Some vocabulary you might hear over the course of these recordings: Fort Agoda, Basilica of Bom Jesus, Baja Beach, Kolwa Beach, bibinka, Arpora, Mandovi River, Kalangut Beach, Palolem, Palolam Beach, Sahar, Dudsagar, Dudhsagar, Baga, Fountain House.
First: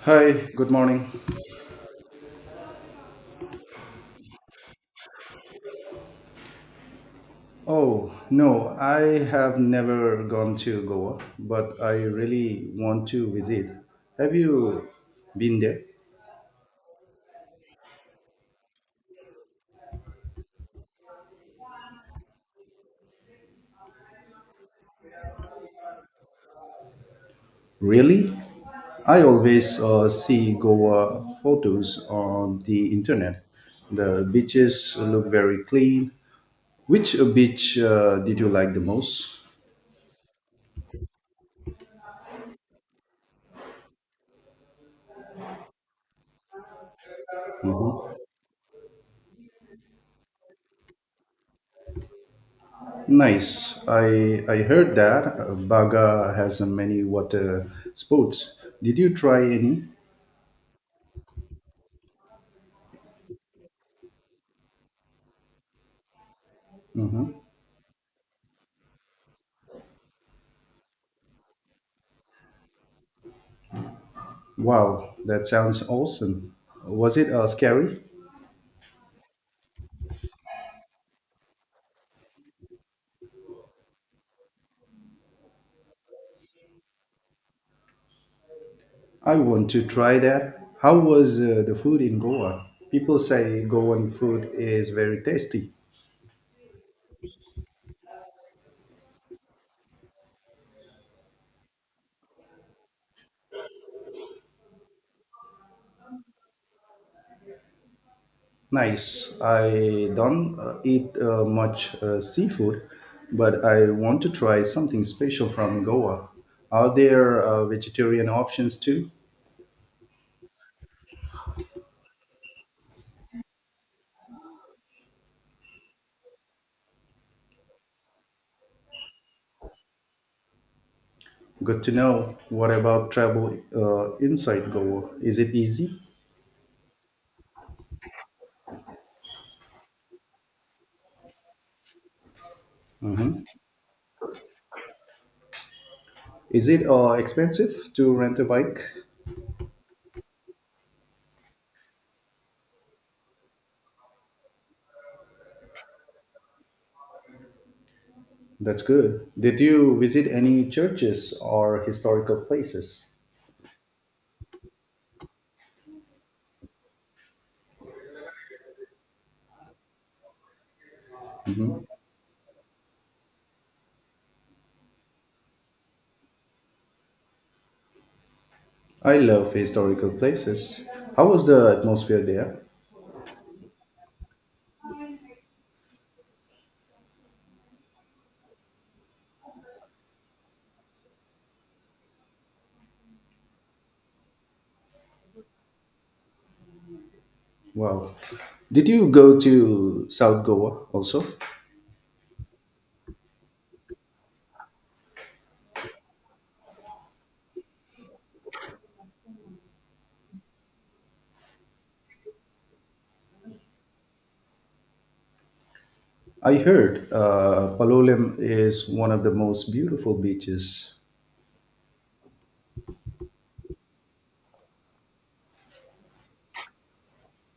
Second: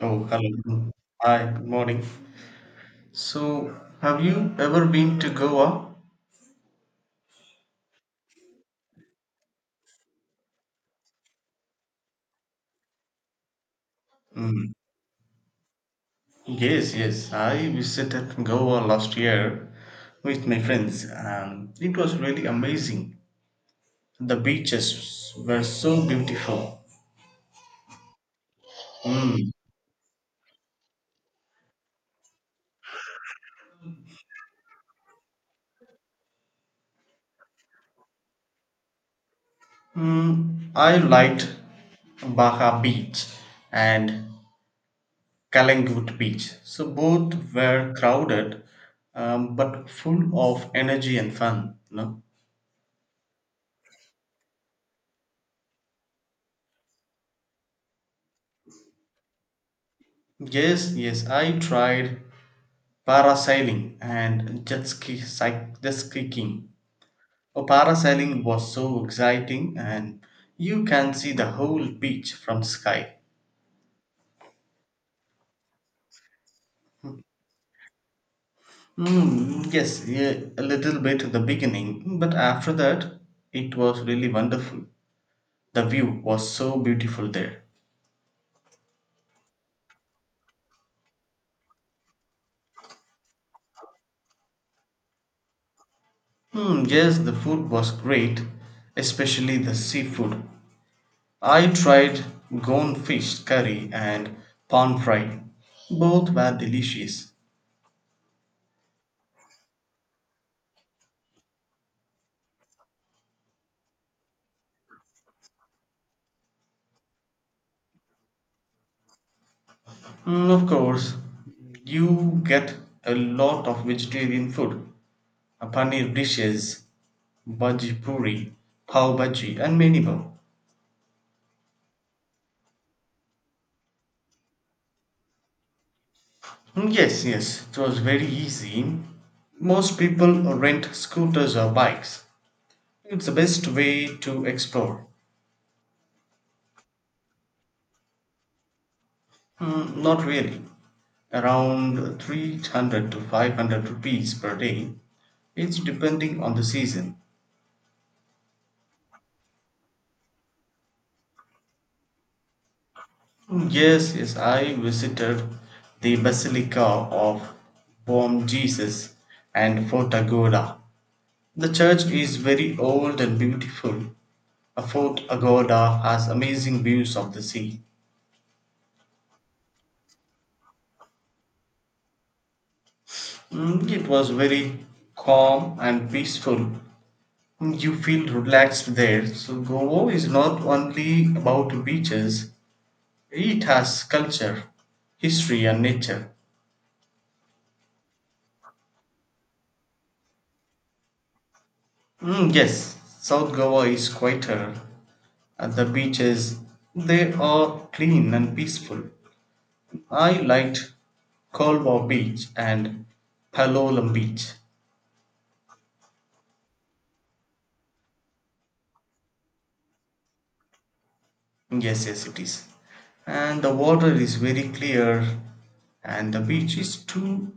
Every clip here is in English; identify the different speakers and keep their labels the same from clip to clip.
Speaker 1: Oh,
Speaker 2: Hi,
Speaker 1: hello.
Speaker 2: good
Speaker 1: Mm.
Speaker 2: morning.
Speaker 1: Hi, good morning. So, have you ever been to Goa?
Speaker 2: Oh, no, I have never gone to Goa, but I really want to visit. Have
Speaker 1: Mm.
Speaker 2: you been there?
Speaker 1: Yes, yes. I visited Goa last year with my friends, and it was really amazing. The beaches were so beautiful.
Speaker 2: Really? I
Speaker 1: Mm.
Speaker 2: always see Goa photos on the internet. The beaches look very clean. Which beach did you like the most?
Speaker 1: I liked Baja Beach and Kalangut Beach. So both were
Speaker 2: Mhm.
Speaker 1: crowded, but full of energy and fun. You know?
Speaker 2: Nice. I heard that Baga has many water sports. Did you try any?
Speaker 1: Yes, yes, I tried parasailing and jet skiing. Oh, parasailing was so exciting, and you can see the whole beach from sky.
Speaker 2: Wow, that sounds awesome. Was it scary?
Speaker 1: Yes, yeah, a little bit at the beginning, but after that, it was really wonderful. The view was so beautiful there.
Speaker 2: I want to try that. How was the food in Goa? People say Goan food is very tasty.
Speaker 1: Yes, the food was great, especially the seafood. I tried Gone fish curry and pan fry, Both were delicious.
Speaker 2: Nice. I don't eat much seafood, but I want to try something special from Goa. Are there vegetarian options too?
Speaker 1: Of course, you get a lot of vegetarian food, paneer dishes, bhaji puri, pav bhaji, and many more.
Speaker 2: Good to know. What about travel inside Goa? Is it easy?
Speaker 1: Yes, yes, it was very easy. Most people rent scooters or bikes. It's the best way to explore.
Speaker 2: Is it expensive to rent a bike?
Speaker 1: Not really. Around 300 to 500 rupees per day. It's depending on the season.
Speaker 2: That's good. Did you visit any churches or historical places?
Speaker 1: Yes, yes, I visited the Basilica of Bom Jesus and Fort Agoda. The church is very old and beautiful. A Fort Agoda has amazing views of the sea.
Speaker 2: I love historical places. How was the atmosphere there?
Speaker 1: It was very calm and peaceful. You feel relaxed there. So Goa is not only about beaches, it has culture, history and nature.
Speaker 2: Wow. Did you go to South Goa also?
Speaker 1: Yes, South Goa is quieter. At the beaches, they are clean and peaceful. I liked Kolwa Beach and Palolam Beach.
Speaker 2: I heard Palolem is one of the most beautiful beaches.
Speaker 1: Yes, yes, it is. And the water is very clear, and the beach is too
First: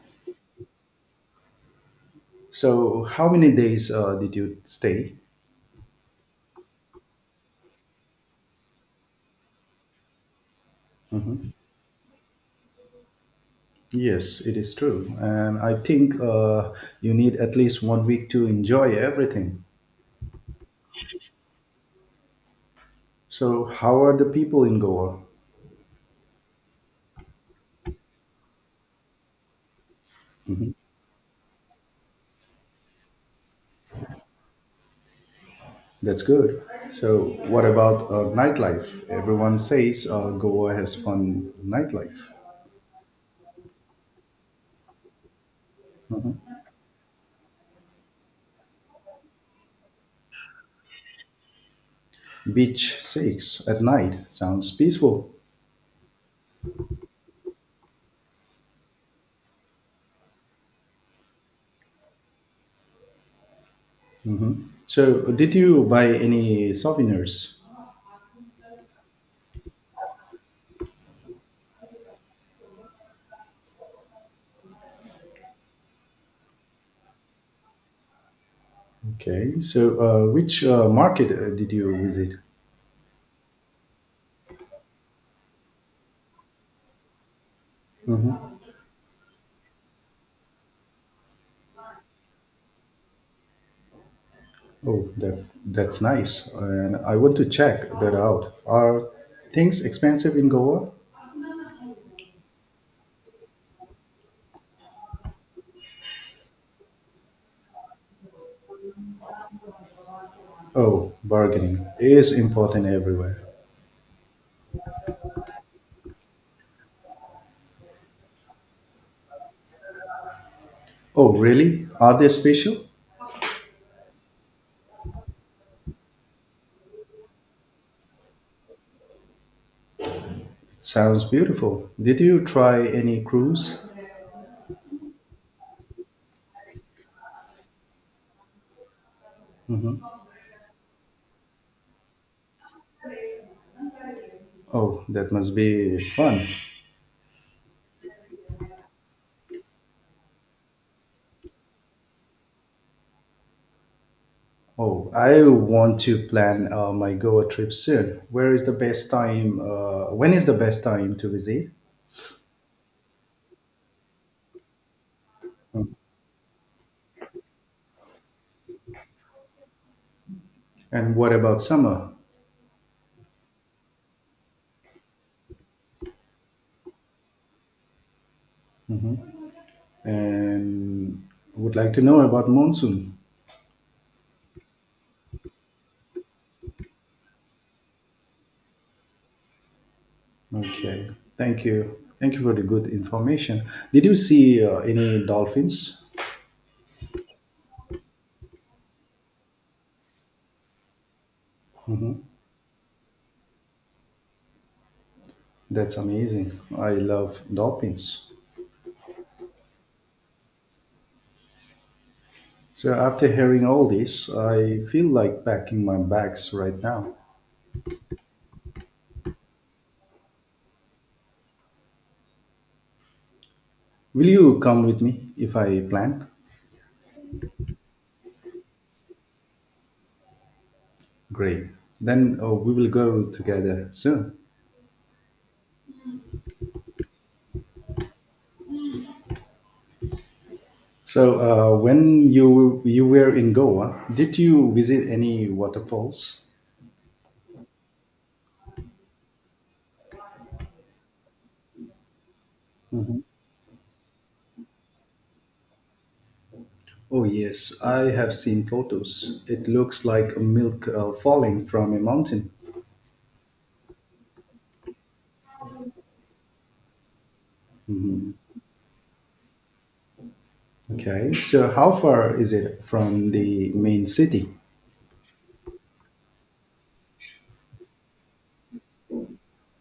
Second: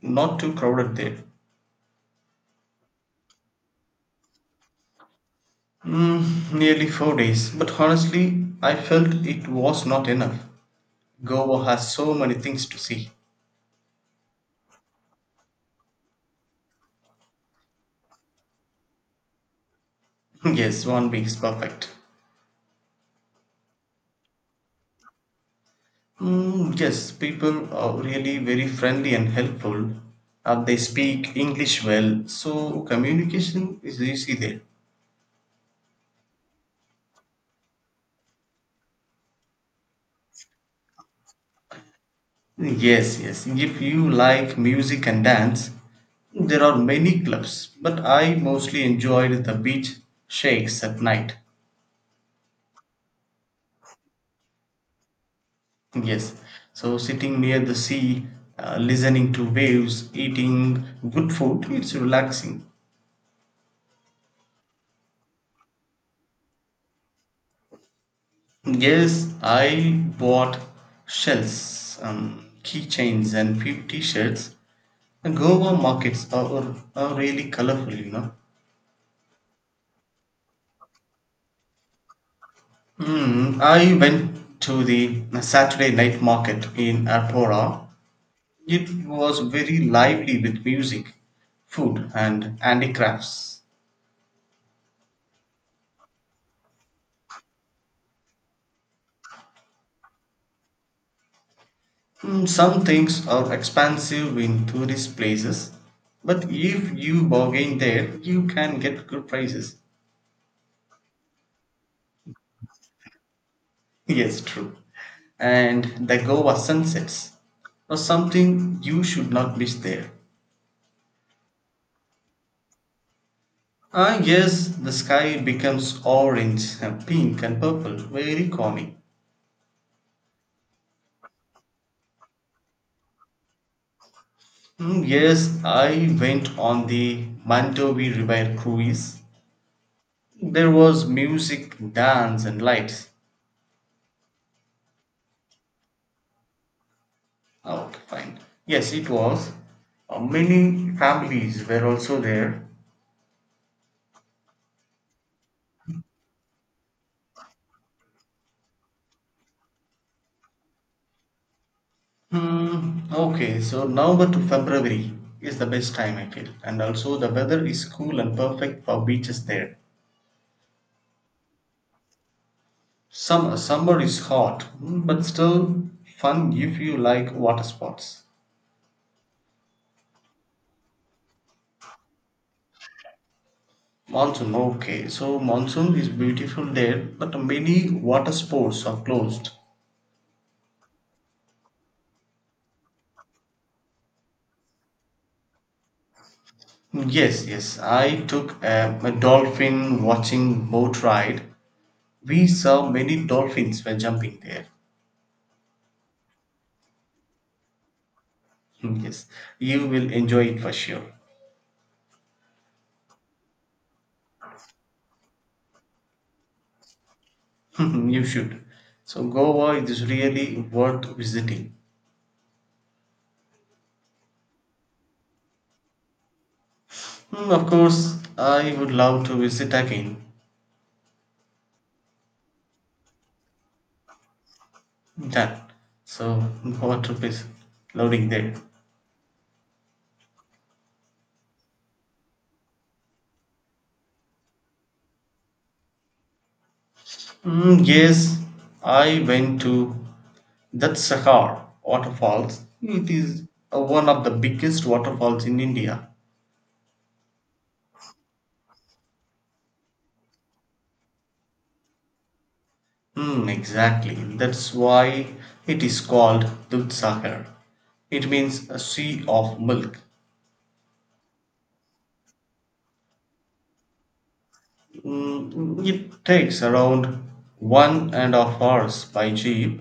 Speaker 1: not too crowded there.
Speaker 2: So, how many days did you stay?
Speaker 1: Nearly 4 days, but honestly, I felt it was not enough. Goa has so many things to see.
Speaker 2: Yes, it is true. And I think you need at least one week to enjoy everything.
Speaker 1: yes, one week is perfect.
Speaker 2: So, how are the people in Goa?
Speaker 1: Yes, people are really very friendly and helpful. They speak English well, so communication is easy there.
Speaker 2: That's good. So, what about nightlife? Everyone says Goa has fun nightlife.
Speaker 1: Yes, yes, if you like music and dance, there are many clubs, but I mostly enjoyed the beach shakes at night.
Speaker 2: Beach shakes at night sounds peaceful.
Speaker 1: Yes, so sitting near the sea, listening to waves, eating good food, it's relaxing.
Speaker 2: So, did you buy any souvenirs?
Speaker 1: Yes, I bought shells, keychains, and few t-shirts. The Goa markets are, really colorful.
Speaker 2: Okay. So, which market did you visit?
Speaker 1: Hmm. I went to the Saturday night market in Arpora. It was very lively with music, food, and handicrafts.
Speaker 2: Oh, that's nice. And I want to check that out. Are things expensive in Goa?
Speaker 1: Some things are expensive in tourist places, but if you bargain there, you can get good prices.
Speaker 2: Oh, bargaining is important everywhere.
Speaker 1: yes, true. And the Goa sunsets or something you should not miss there.
Speaker 2: Oh, really? Are they special?
Speaker 1: Ah, yes, the sky becomes orange, and pink, and purple, very calming.
Speaker 2: Sounds beautiful. Did you try any cruise?
Speaker 1: Yes, I went on the Mandovi River cruise. There was music, dance, and lights.
Speaker 2: Oh, that must be fun.
Speaker 1: Okay, fine. Yes, it was. Many families were also there.
Speaker 2: Oh, I want to plan my Goa trip soon. Where is the best time? When is the best time to visit?
Speaker 1: Hmm. Okay, so November to February is the
Speaker 2: Mm.
Speaker 1: best time, I feel. And also, the weather is cool and perfect for beaches there.
Speaker 2: And what about summer?
Speaker 1: Summer is hot, but still fun if you like water sports.
Speaker 2: And would like to know about monsoon.
Speaker 1: Monsoon, okay. So monsoon is beautiful there, but many water sports are closed.
Speaker 2: Okay, thank you. Thank you for the good information. Did you see any dolphins?
Speaker 1: Yes, yes. I took a dolphin watching boat ride. We saw many dolphins were jumping there.
Speaker 2: That's amazing. I love dolphins.
Speaker 1: Yes, you will enjoy it for sure.
Speaker 2: So after hearing all this, I feel like packing my bags right now.
Speaker 1: you should. So Goa is really worth visiting.
Speaker 2: Will you come with me if I plan?
Speaker 1: Of course, I would love to visit again.
Speaker 2: Great. Then we will go together soon.
Speaker 1: Done. So Goa trip is loading there.
Speaker 2: So when you were in Goa, did you visit any waterfalls?
Speaker 1: Yes, I went to that Sahar waterfalls. It is one of the biggest waterfalls in India.
Speaker 2: Oh, yes, I have seen photos. It looks like a milk falling from a mountain.
Speaker 1: Hmm. Exactly. That's why it is called Dudsagar. It means a sea of milk.
Speaker 2: Okay. So how far is it from the main city?
Speaker 1: It takes around 1.5 hours by jeep,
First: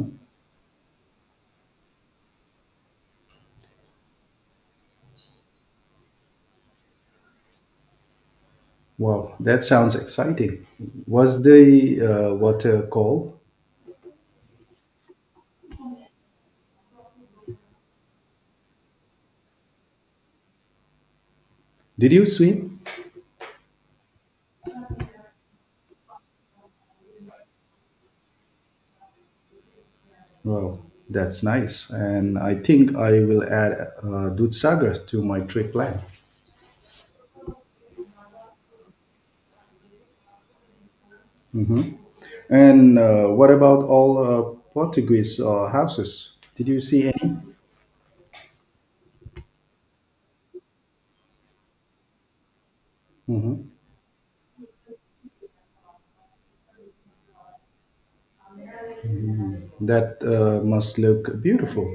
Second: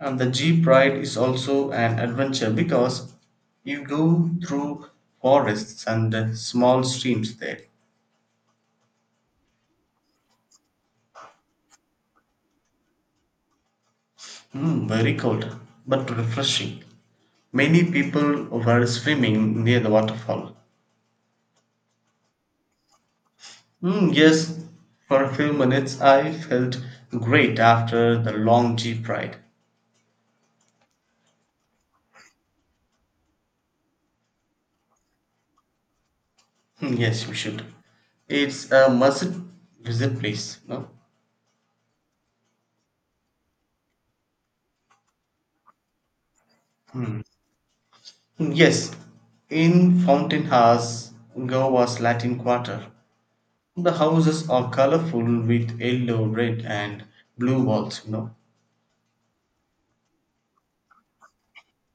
Speaker 1: and the jeep ride is also an adventure because you go through forests and small streams there.
Speaker 2: Wow, that sounds exciting. Was the water cold?
Speaker 1: Very cold but refreshing. Many people were swimming near the waterfall.
Speaker 2: Did you swim?
Speaker 1: Yes, for a few minutes I felt great after the long jeep ride.
Speaker 2: Wow, that's nice. And I think I will add Dudhsagar to my trip plan.
Speaker 1: Yes, you should. It's a must visit place, no?
Speaker 2: Hmm. And what about all Portuguese houses? Did you see
Speaker 1: Hmm.
Speaker 2: any?
Speaker 1: Yes, in Fountain House, Goa's Latin Quarter. The houses are colorful with yellow, red, and blue walls.
Speaker 2: That must look beautiful.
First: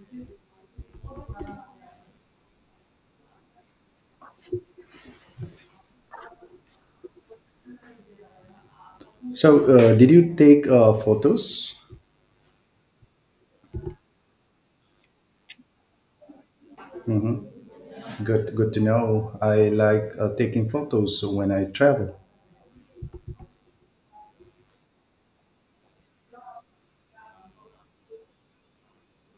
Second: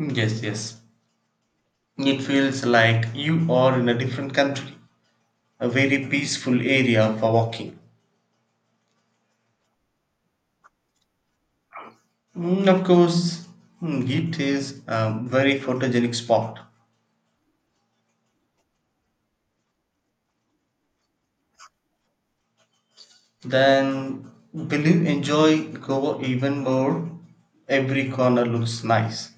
Speaker 1: Yes, yes. It feels like you are in a different country, a very peaceful area for walking.
Speaker 2: So, did you take photos?
Speaker 1: Of course, it is a very photogenic spot.
Speaker 2: Hmm. Good, good to know. I like taking photos when I travel.
Speaker 1: Then will you enjoy Goa even more? Every corner looks nice.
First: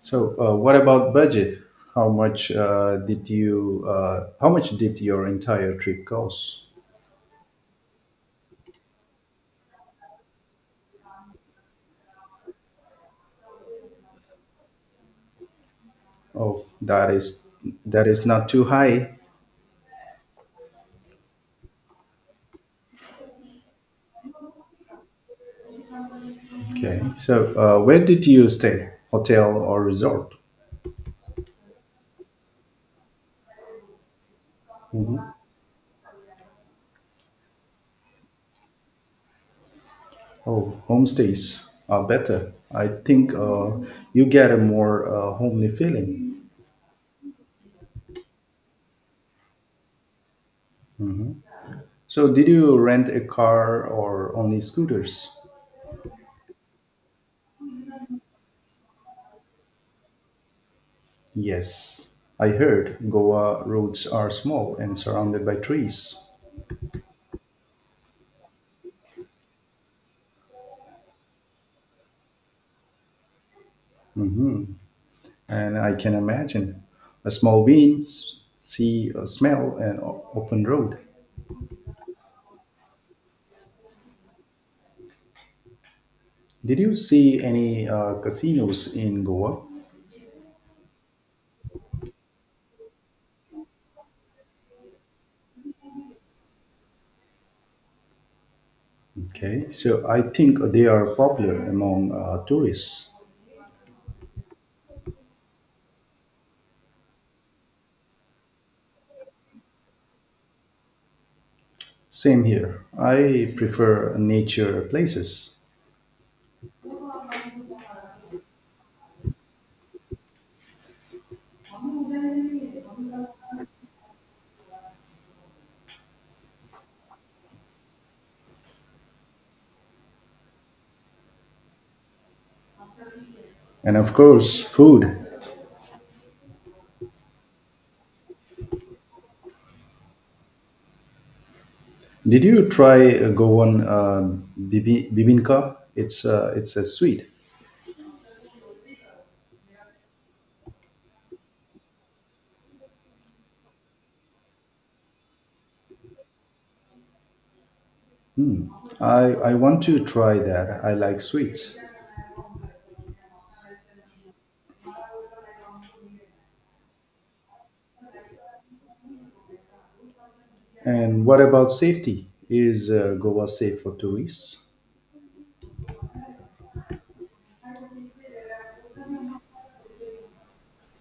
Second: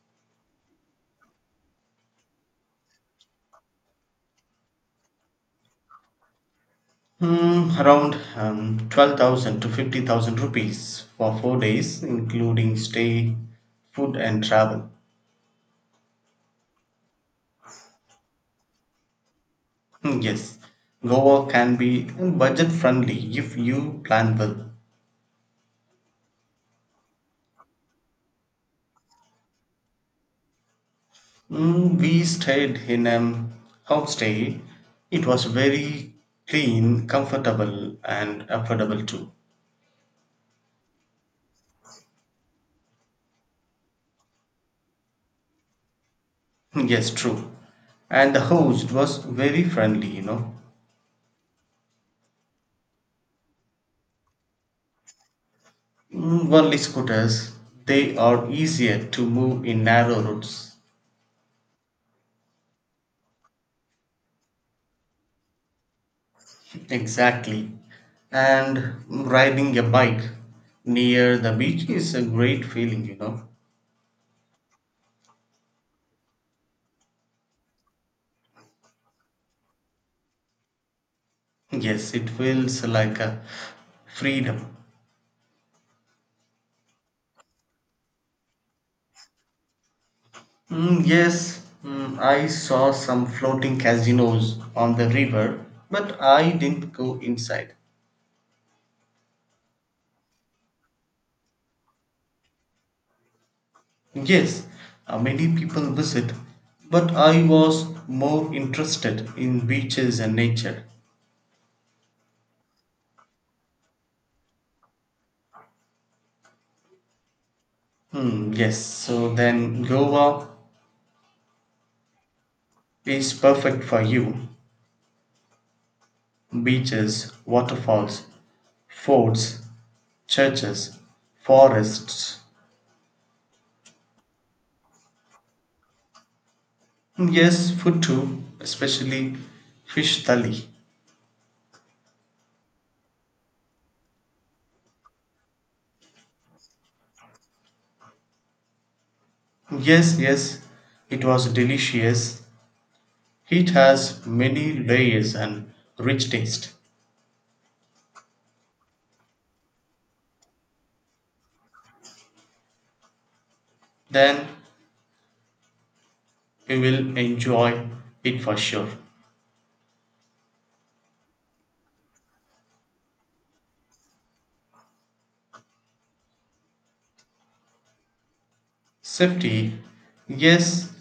Speaker 2: So, what about budget? How much did your entire trip cost?
Speaker 1: Around 12,000 to 50,000 rupees for 4 days, including stay, food, and travel.
Speaker 2: Oh, that is not too high.
Speaker 1: Yes, Goa can be budget friendly if you plan well.
Speaker 2: Okay. So, where did you stay? Hotel or resort?
Speaker 1: We stayed in a homestay. It
Speaker 2: Hmm.
Speaker 1: was very clean, comfortable, and affordable too.
Speaker 2: Oh, homestays are better. I think you get a more homely feeling.
Speaker 1: yes, true. And the host was very friendly.
Speaker 2: So, did you rent a car or only scooters?
Speaker 1: Only scooters, they are easier to move in narrow routes.
Speaker 2: Yes, I heard Goa roads are small and surrounded by trees.
Speaker 1: Exactly. And riding a bike near the beach is a great feeling.
Speaker 2: And I can imagine a small wind, sea, a smell, and open road.
Speaker 1: Yes, it feels like a freedom.
Speaker 2: Did you see any casinos in Goa?
Speaker 1: Yes, I saw some floating casinos on the river, but I didn't go inside.
Speaker 2: Okay, so I think they are popular among tourists.
Speaker 1: Yes, many people visit, but I was more interested in beaches and nature.
Speaker 2: Same here. I prefer nature places.
Speaker 1: Hmm, yes, so then Goa is perfect for you. Beaches, waterfalls, forts, churches, forests.
Speaker 2: And of course, food.
Speaker 1: Hmm, yes, food too, especially fish thali.
Speaker 2: Did you try Goan bibinka? It's a sweet.
Speaker 1: Yes, yes, it was delicious. It has many layers and rich taste.
Speaker 2: Hmm. I want to try that. I like sweets.
Speaker 1: Then you will enjoy it for sure.
Speaker 2: And what about safety? Is Goa safe for tourists?
Speaker 1: Safety, yes,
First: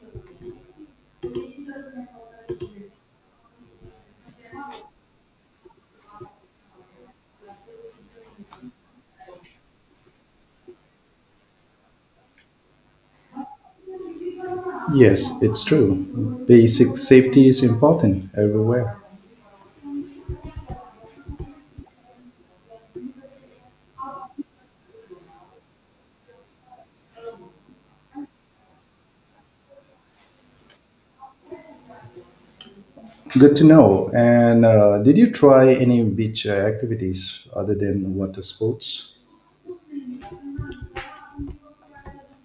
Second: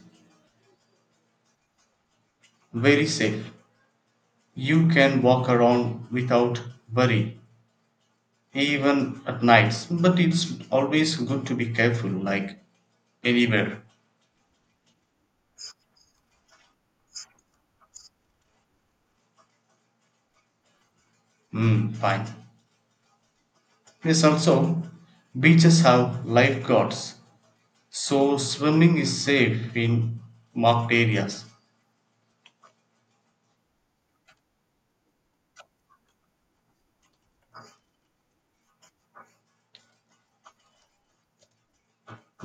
Speaker 1: very safe. You can walk around without worry, even at nights. But it's always good to be careful, like anywhere.
Speaker 2: Yes, it's true. Basic safety is important everywhere.
Speaker 1: Hmm, fine. Yes, also, beaches have lifeguards. So swimming is safe in marked areas.
Speaker 2: Good to know. And did you try any beach activities other than water sports?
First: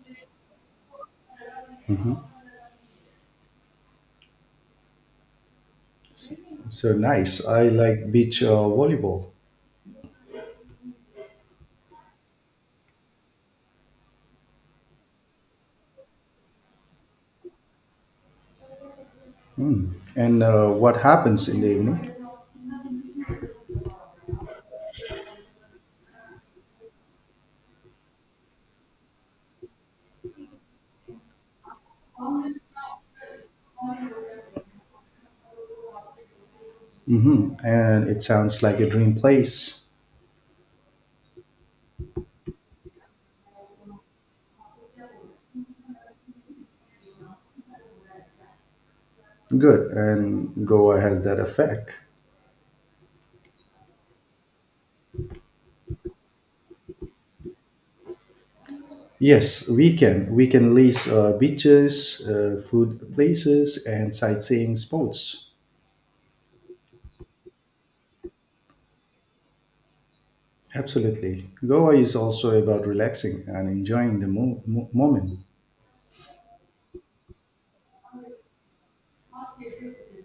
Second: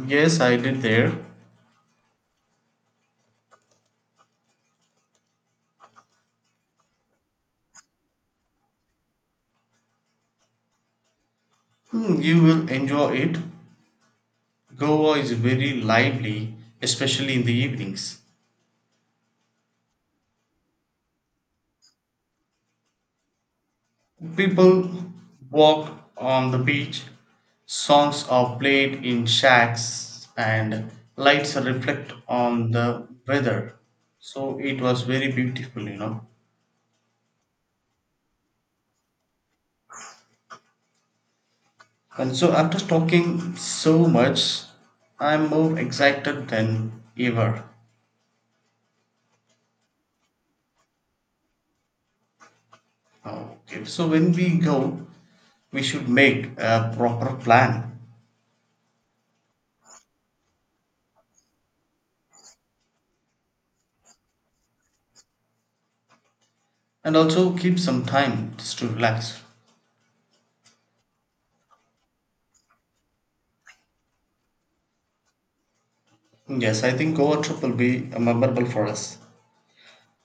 Speaker 1: Yes, I did there.
Speaker 2: So nice. I like beach volleyball.
Speaker 1: You will enjoy it. Goa is very lively, especially in the evenings.
Speaker 2: Mm. And what happens in the evening?
Speaker 1: People walk on the beach, songs are played in shacks, and lights reflect on the weather. So it was very beautiful.
Speaker 2: Hmm. And it sounds like a dream place.
Speaker 1: And so after talking so much, I'm more excited than ever.
Speaker 2: Good. And Goa has that effect.
Speaker 1: Okay. So when we go, we should make a proper plan
Speaker 2: Yes, we can. We can list beaches, food places, and sightseeing spots.
Speaker 1: and also keep some time just to relax.
Speaker 2: Absolutely. Goa is also about relaxing and enjoying the moment.
Speaker 1: Yes, I think Goa trip will be memorable for us.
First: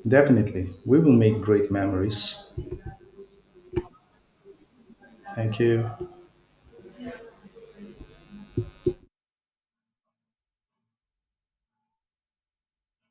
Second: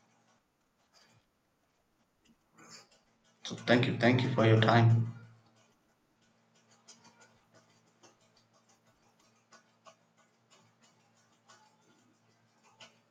Speaker 2: Definitely. We will make great memories.
Speaker 1: So thank you. Thank you for your time.
Speaker 2: Thank you.